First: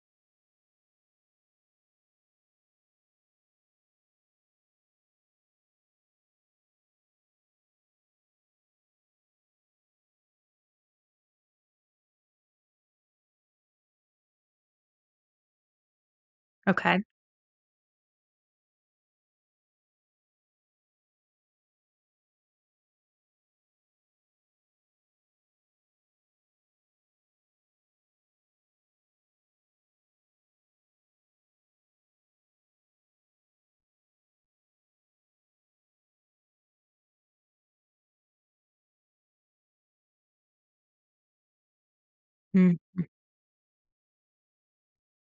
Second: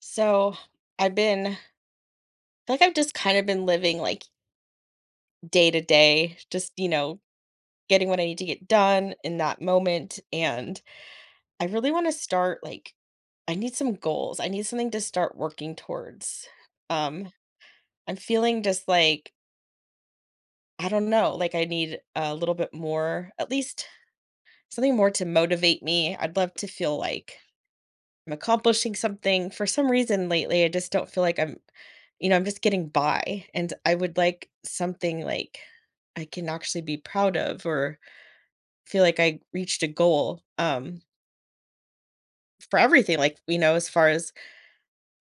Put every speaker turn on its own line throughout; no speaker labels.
So I feel like I've just kind of been living like day to day, just getting what I need to get done in that moment. And I really want to start like. I need some goals. I need something to start working towards.
Okay.
Um, I'm feeling just like. I don't know, like I need a little bit more, at least something more to motivate me. I'd love to feel like I'm accomplishing something. For some reason lately, I just don't feel like I'm I'm just getting by. And I would like something like I can actually be proud of or feel like I reached a goal
Mm.
for everything, like, you know, as far as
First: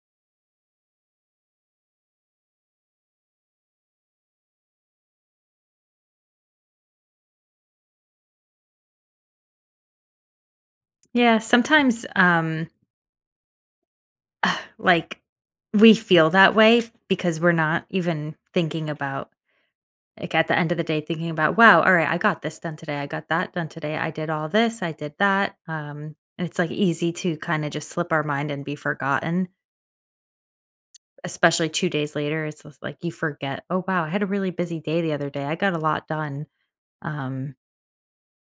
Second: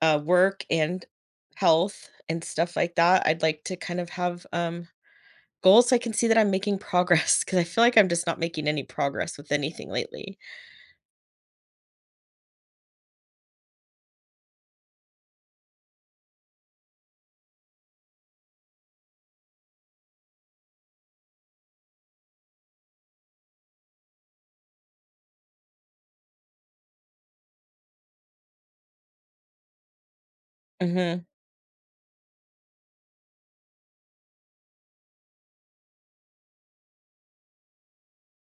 work and health and stuff like that. I'd like to kind of have goals, so I can see that I'm making progress because I feel like I'm just not making any progress with anything lately.
Yeah, sometimes, like, we feel that way because we're not even thinking about like, at the end of the day, thinking about, "Wow, all right, I got this done today. I got that done today. I did all this. I did that." And it's, like, easy to kinda just slip our mind and be forgotten,
Mhm.
especially 2 days later. It's just like you forget, "Oh, wow, I had a really busy day the other day. I got a lot done." Um,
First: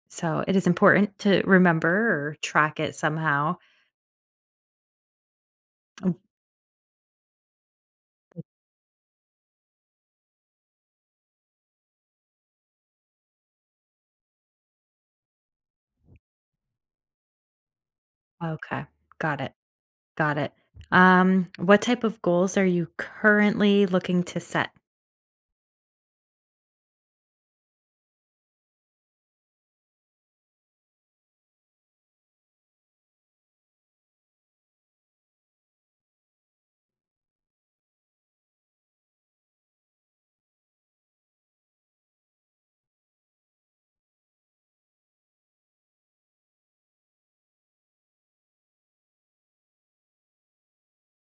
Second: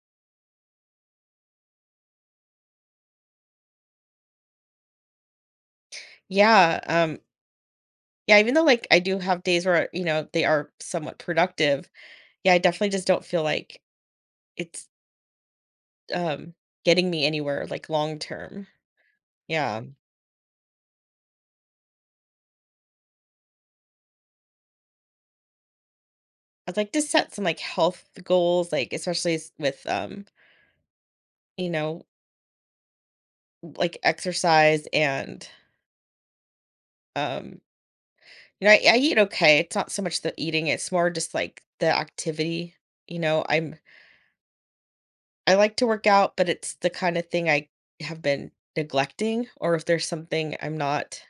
so it is important to remember or track it somehow. Mm,
Yeah, yeah, even though, like, I do have days where, you know, they are somewhat productive, yeah, I definitely just don't feel like it's um, getting me anywhere, like, long term.
okay. Got it.
Yeah.
Got it. What type of goals are you currently looking to set?
I'd like to set some, like, health goals, like, especially s with, you know, like, exercise and, um, you know, I eat okay. It's not so much the eating, it's more just, like, the activity, you know? I'm I like to work out, but it's the kinda thing I have been neglecting or if there's something I'm not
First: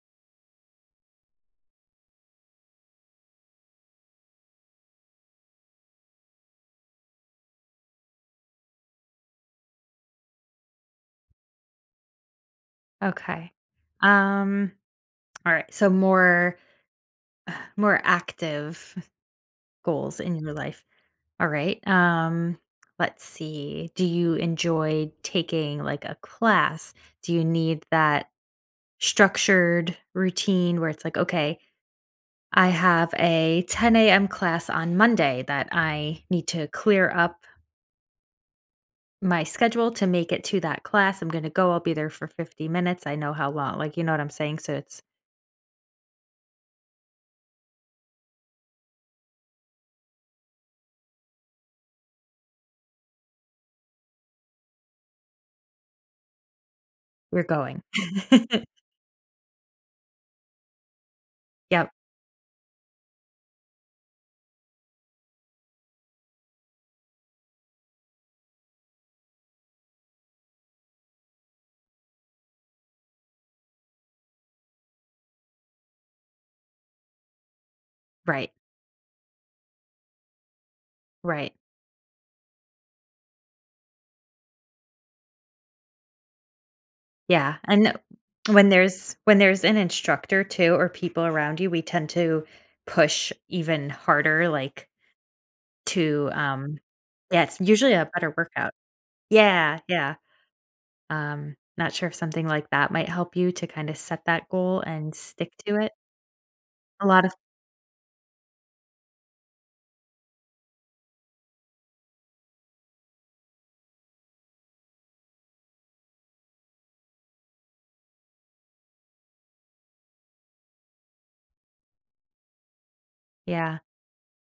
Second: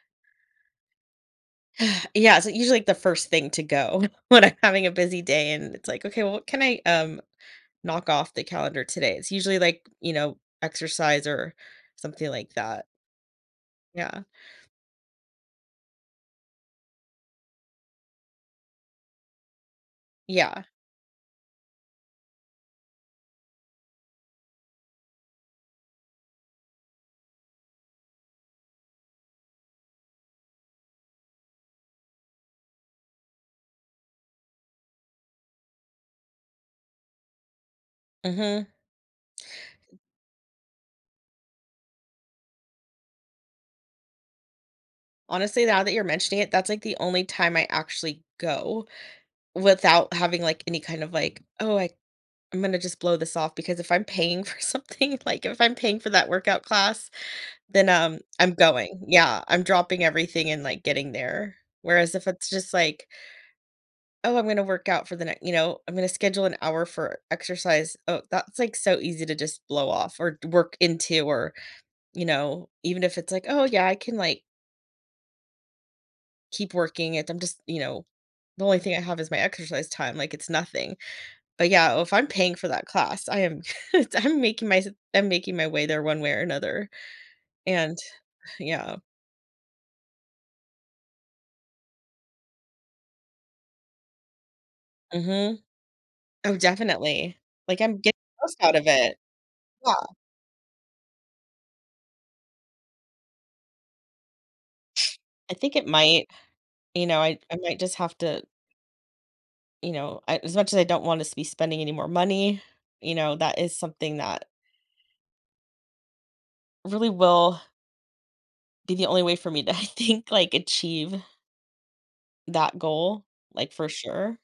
yeah, it's usually, like, the first thing to go when I'm having a busy day, and it's like, "Okay, well, what can I" knock off the calendar today. It's usually like, you know, exercise or something like that.
Okay.
Yeah.
Um, all right. So more active goals in your
Yeah.
life. All right. Let's see. Do you enjoy taking like a class? Do you need that structured routine where it's like, okay, I have a 10 a.m. class on Monday that I need to clear up
Mhm.
my schedule to make it to that class. I'm going to go. I'll be there for 50 minutes. I know how long. Like, you know what I'm saying? So it's,
Honestly, now that you're mentioning it, that's like the only time I actually go without having like any kind of like, I'm gonna just blow this off because if I'm paying for something, like if I'm paying for that workout class,
we're going.
then I'm going. Yeah, I'm dropping everything and like getting there.
Yep.
Whereas if it's just like oh, I'm gonna work out for the next, you know, I'm gonna schedule an hour for exercise. Oh, that's like so easy to just blow off or work into, or, you know, even if it's like, oh, yeah, I can like keep working it. I'm just, you know,
Right.
the only thing I have is my exercise time. Like it's nothing.
Right.
But yeah, if I'm paying for that class, I am, it's- I'm making I'm making my way there one way or another.
Yeah. And
And
when
yeah.
there's, when there's an instructor too, or people around you, we tend to push even harder, like
Hmm.
to,
Oh, definitely.
yeah, it's
Like
usually
I'm
a
getting
better
the most
workout.
out of it.
Yeah.
Yeah.
Yeah. Not sure if something like that might help you to kind of set that goal and stick
I
to
think it
it.
might, you
A
know,
lot of,
I might just have to. You know, I as much as I don't want us to be spending any more money, you know, that is something that really will be the only way for me to, I think, like, achieve that goal, like,
yeah.
for sure.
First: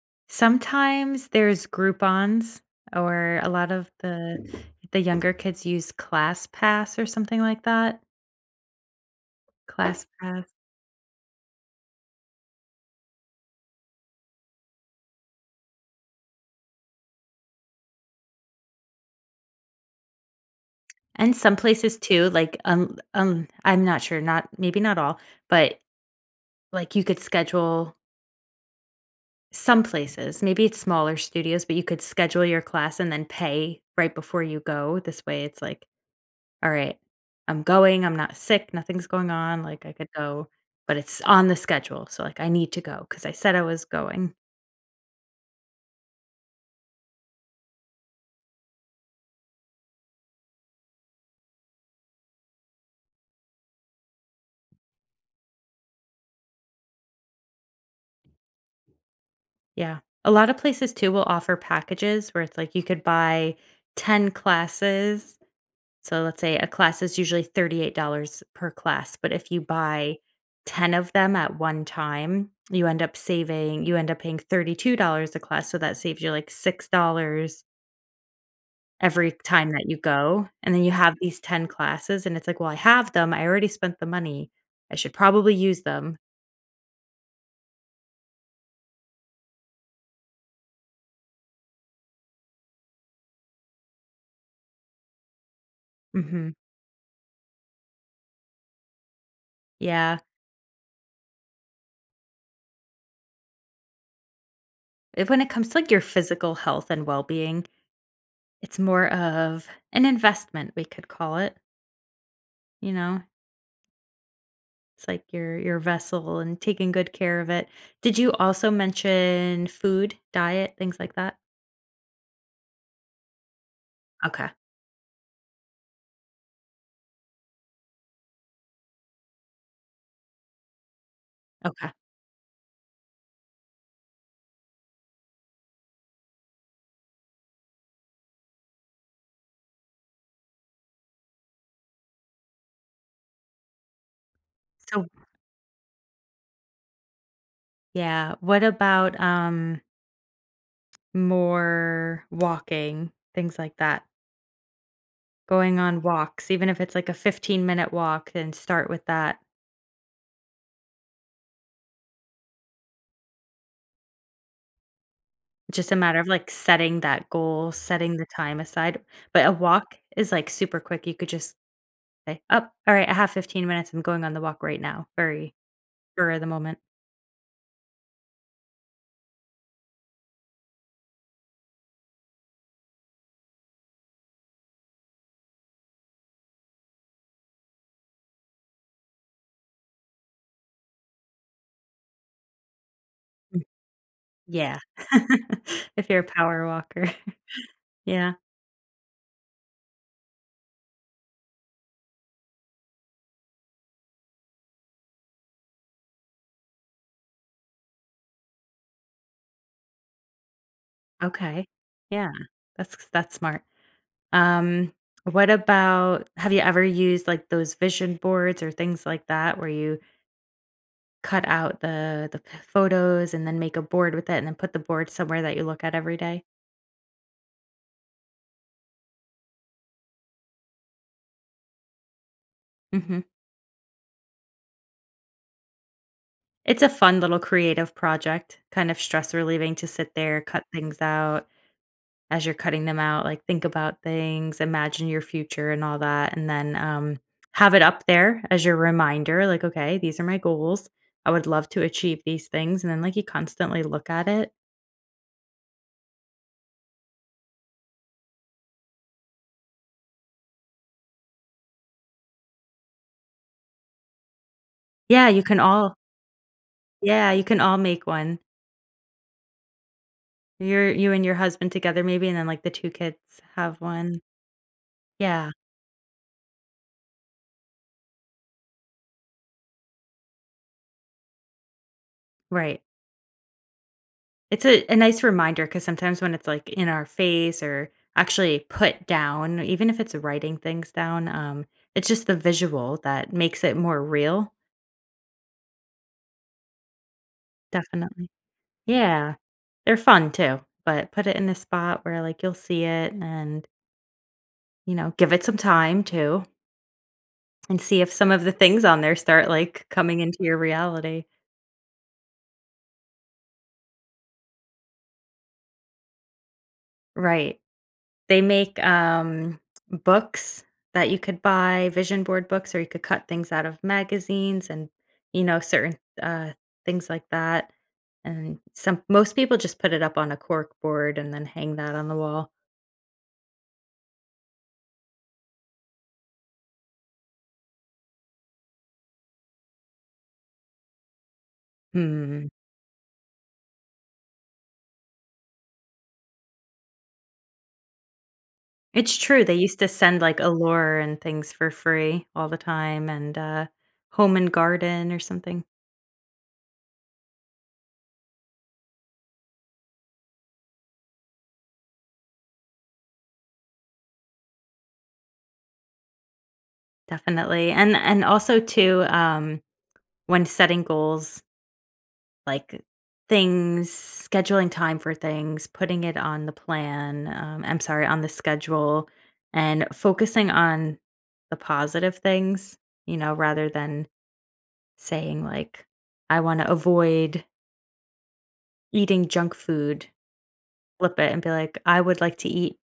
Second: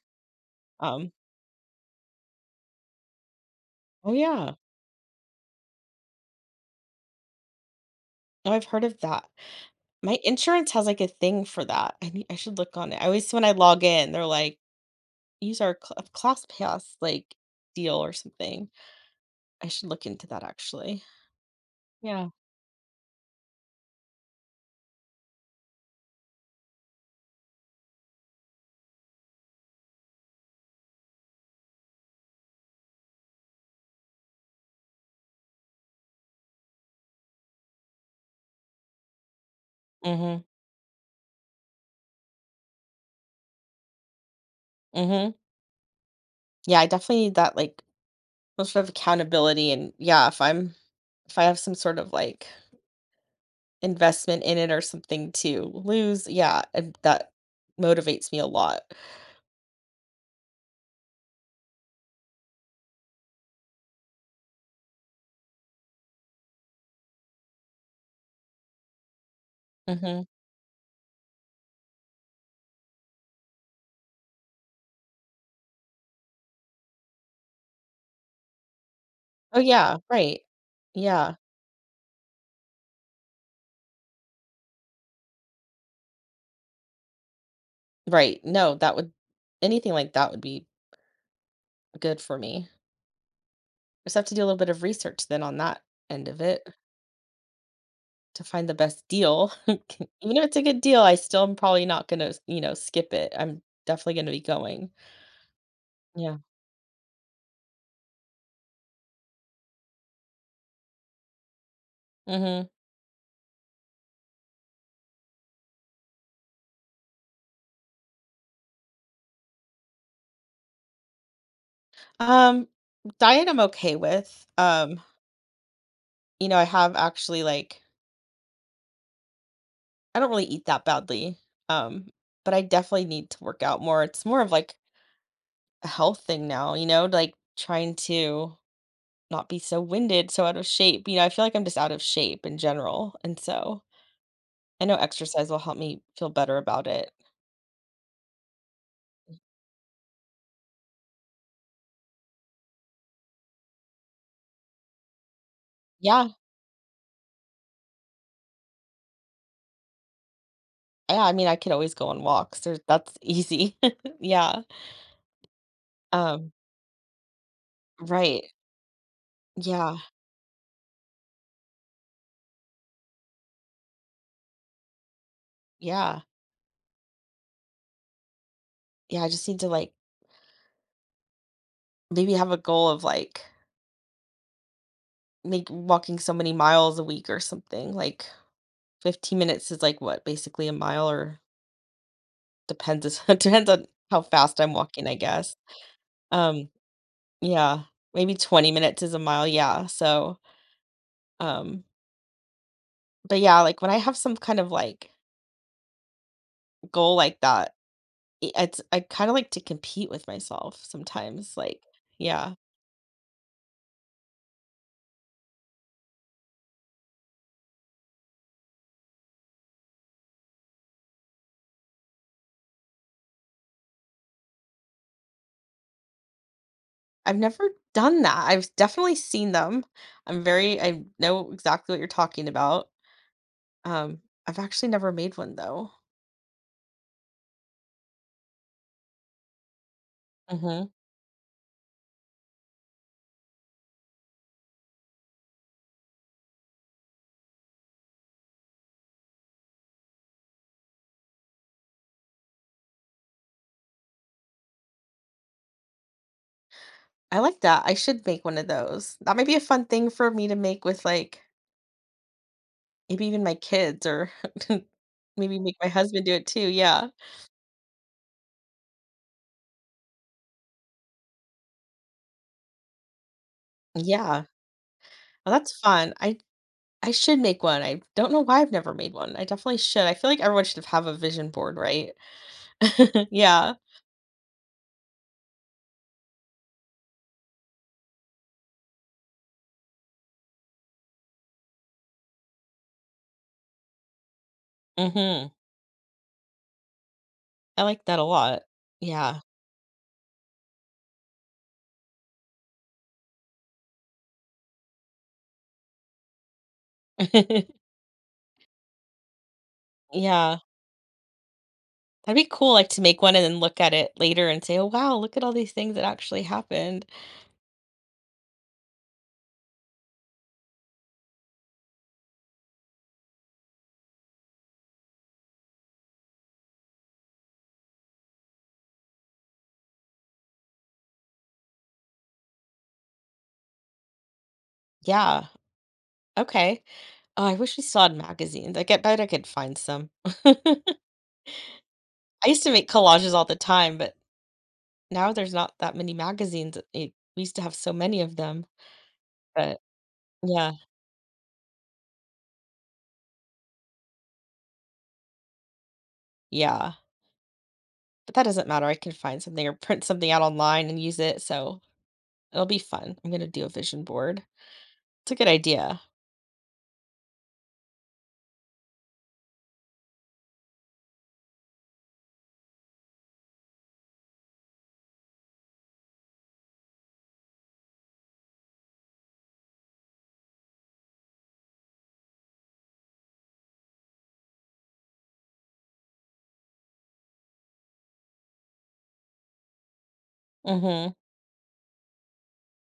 Um.
Sometimes there's Groupons or a lot of
Oh,
the
yeah.
the younger kids use Class Pass or something like that.
Oh, I've heard of that.
Class
My
Pass.
insurance has, like, a thing for that. I need. I should look on it. I always when I log in, they're like, "Use our cl class pass, like, deal or something." I should look into that actually.
And some places too,
Yeah.
like, I'm not sure, not maybe not all, but, like, you could schedule some places, maybe it's smaller studios, but you could schedule your class and then pay right before you go. This way, it's like, "All right, I'm going, I'm not sick, nothing's going on, like, I could
Mhm,
go, but it's on the schedule, so, like, I need to go because I said I was going."
mhm. Yeah, I definitely need that, like, some sort of accountability and yeah, if I'm if I have some sort of, like, investment in it or something to lose, yeah, and that motivates me a lot.
Yeah. A lot of places too will offer packages where it's like you could buy 10 classes. So let's say a class is usually $38 per class, but if you buy
Mhm.
10 of them at one time, you end up paying $32 a class, so that saves you like $6 every
Oh,
time that you
yeah, right.
go, and then you have
Yeah.
these 10 classes, and it's like, "Well, I have them, I already spent the money, I should probably use them."
Right. No, that would anything like that would be good for me. Just have to do a little bit of research then on that end of
Mhm.
it to find the best deal.
Yeah.
Even if it's a good deal, I still am probably not gonna, you know, skip it. I'm definitely gonna be going.
It When it comes to, like, your
Yeah.
physical health and well-being, it's more of an investment, we could call it,
Hmm.
you know? It's like your vessel and taking good care of it. Did you also mention food, diet, things like that?
Um, diet I'm okay with.
Okay,
You know, I have actually like I don't really eat that badly.
okay.
Um, but I definitely need to work out more. It's more of like a health thing now, you know, like trying to not be so winded, so out of shape, you know, I feel like I'm just out of shape in general, and so I know
So
exercise will help me feel better about it.
yeah, what about, more walking, things like that? Going on
Yeah,
walks, even if it's like a 15-minute walk, and start with that.
yeah, I mean, I could always go on walks, there's that's easy. Yeah,
Just a matter of, like,
um,
setting that goal, setting the
right.
time aside, but a walk
Yeah,
is, like, super quick. You could just say, "Up, alright, I have 15 minutes. I'm going on the walk right now." Very
yeah,
spur of the moment.
yeah, I just need to, like, maybe have a goal of, like, make walking so many miles a week or something, like, 15 minutes is, like, what, basically a mile or depends
Mm,
depends on how fast I'm
yeah.
walking, I guess,
If you're a power
um
walker.
yeah,
Yeah,
maybe 20 minutes is a mile, yeah, so, um, but yeah, like, when I have some kind of, like, goal like that, I it's I kinda like to compete with myself sometimes,
okay.
like
Yeah,
yeah.
that's smart. Um, what about have you ever used, like, those vision boards or things like that where you cut out the p photos and then make a board with it and then put the board somewhere that you look at every day?
I've never done that, I've definitely seen them. I know exactly what you're talking about.
Mhm.
Um, I've actually never made one though.
It's a fun little creative project, kind of stress relieving to sit there, cut
Mhm.
things out, as you're cutting them out, like think about things, imagine your future and all that, and then have it up there as your reminder, like, okay, these are my goals. I would love to achieve these things. And then like you constantly look at it.
I like that, I should make one of those. That might be a fun thing for me to make with, like, maybe even my kids or
Yeah, you can
maybe make my
all
husband do it too, yeah.
yeah, you can all make one. You and your husband together maybe, and then like the two kids have one.
Yeah.
Yeah.
Oh, that's fun. I should make one. I don't know why I've never made one. I definitely should. I feel like everyone should have a vision board, right?
Right.
Yeah.
It's a nice reminder because sometimes when it's, like, in our face or actually put down, even if it's writing things down, it's just the visual that makes it more real.
Mhm. I like that a
Definitely.
lot.
Yeah.
Yeah.
They're fun too, but put it in a spot where, like, you'll see it and, you know, give it some time too and see if some of the things on there start, like, coming into your
Yeah.
reality.
That'd be cool, like, to make one and then look at it later and say, "Oh, wow, look at all these things that actually happened."
Right. They make, books that you could buy, vision board books, or you could cut things out of magazines and, you know, certain, things like that, and some most people just put it up on a cork board and then hang that on the wall.
Yeah. Okay. Oh, I wish we still had magazines. I get bet I could find some.
Hmm.
I used to make collages all the time, but now there's not that many magazines. It we used to have so many of them,
It's true, they used
but
to send, like,
yeah.
Allure and things for free all the time and, Home and Garden or something.
Yeah. But that doesn't matter, I can find something or print something out online and use it, so it'll be fun. I'm gonna do a vision board. It's a good idea.
Definitely, and also too, when setting goals like things, scheduling time for things, putting it on the plan, I'm sorry, on the schedule, and focusing on the positive things, you know, rather than saying, like, I want to avoid eating junk food,
Mhm,
flip it and be like, I would like to eat,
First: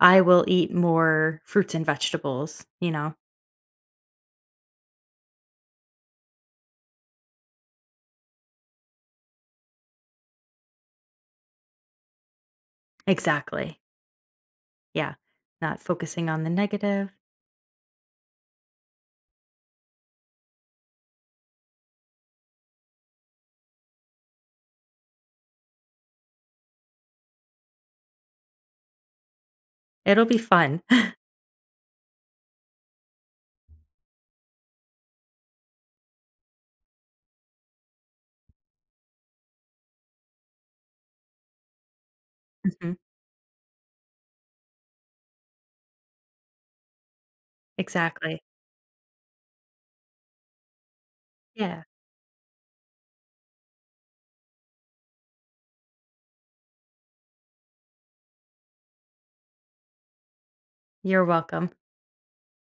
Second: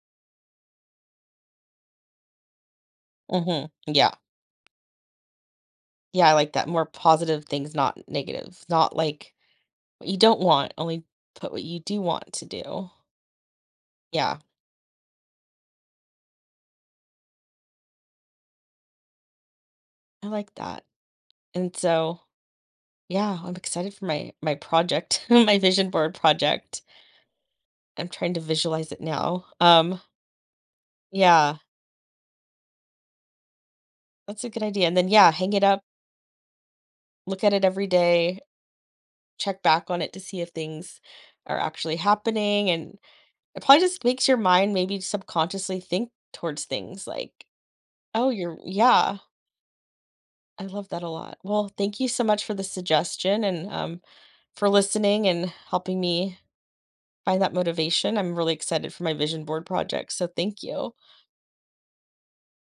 I will eat more fruits and vegetables, you know?
mhm, yeah. Yeah, I like that, more positive things, not negative, not, like, what you don't want, only put what you do want to do.
Exactly.
Yeah,
Yeah. Not focusing on the negative.
I like that, and so, yeah, I'm excited for my project, my vision board project. I'm trying to visualize it now.
It'll be fun.
Yeah, that's a good idea, and then, yeah, hang it up, look at it every day. Check back on it to see if things are actually happening.
Mhm.
And it probably just makes your mind maybe subconsciously think towards things like,
Exactly.
yeah, I love that a lot. Well,
Yeah.
thank you so much for the suggestion and for listening and helping me find that motivation. I'm really excited for my vision board project. So thank you.
You're welcome.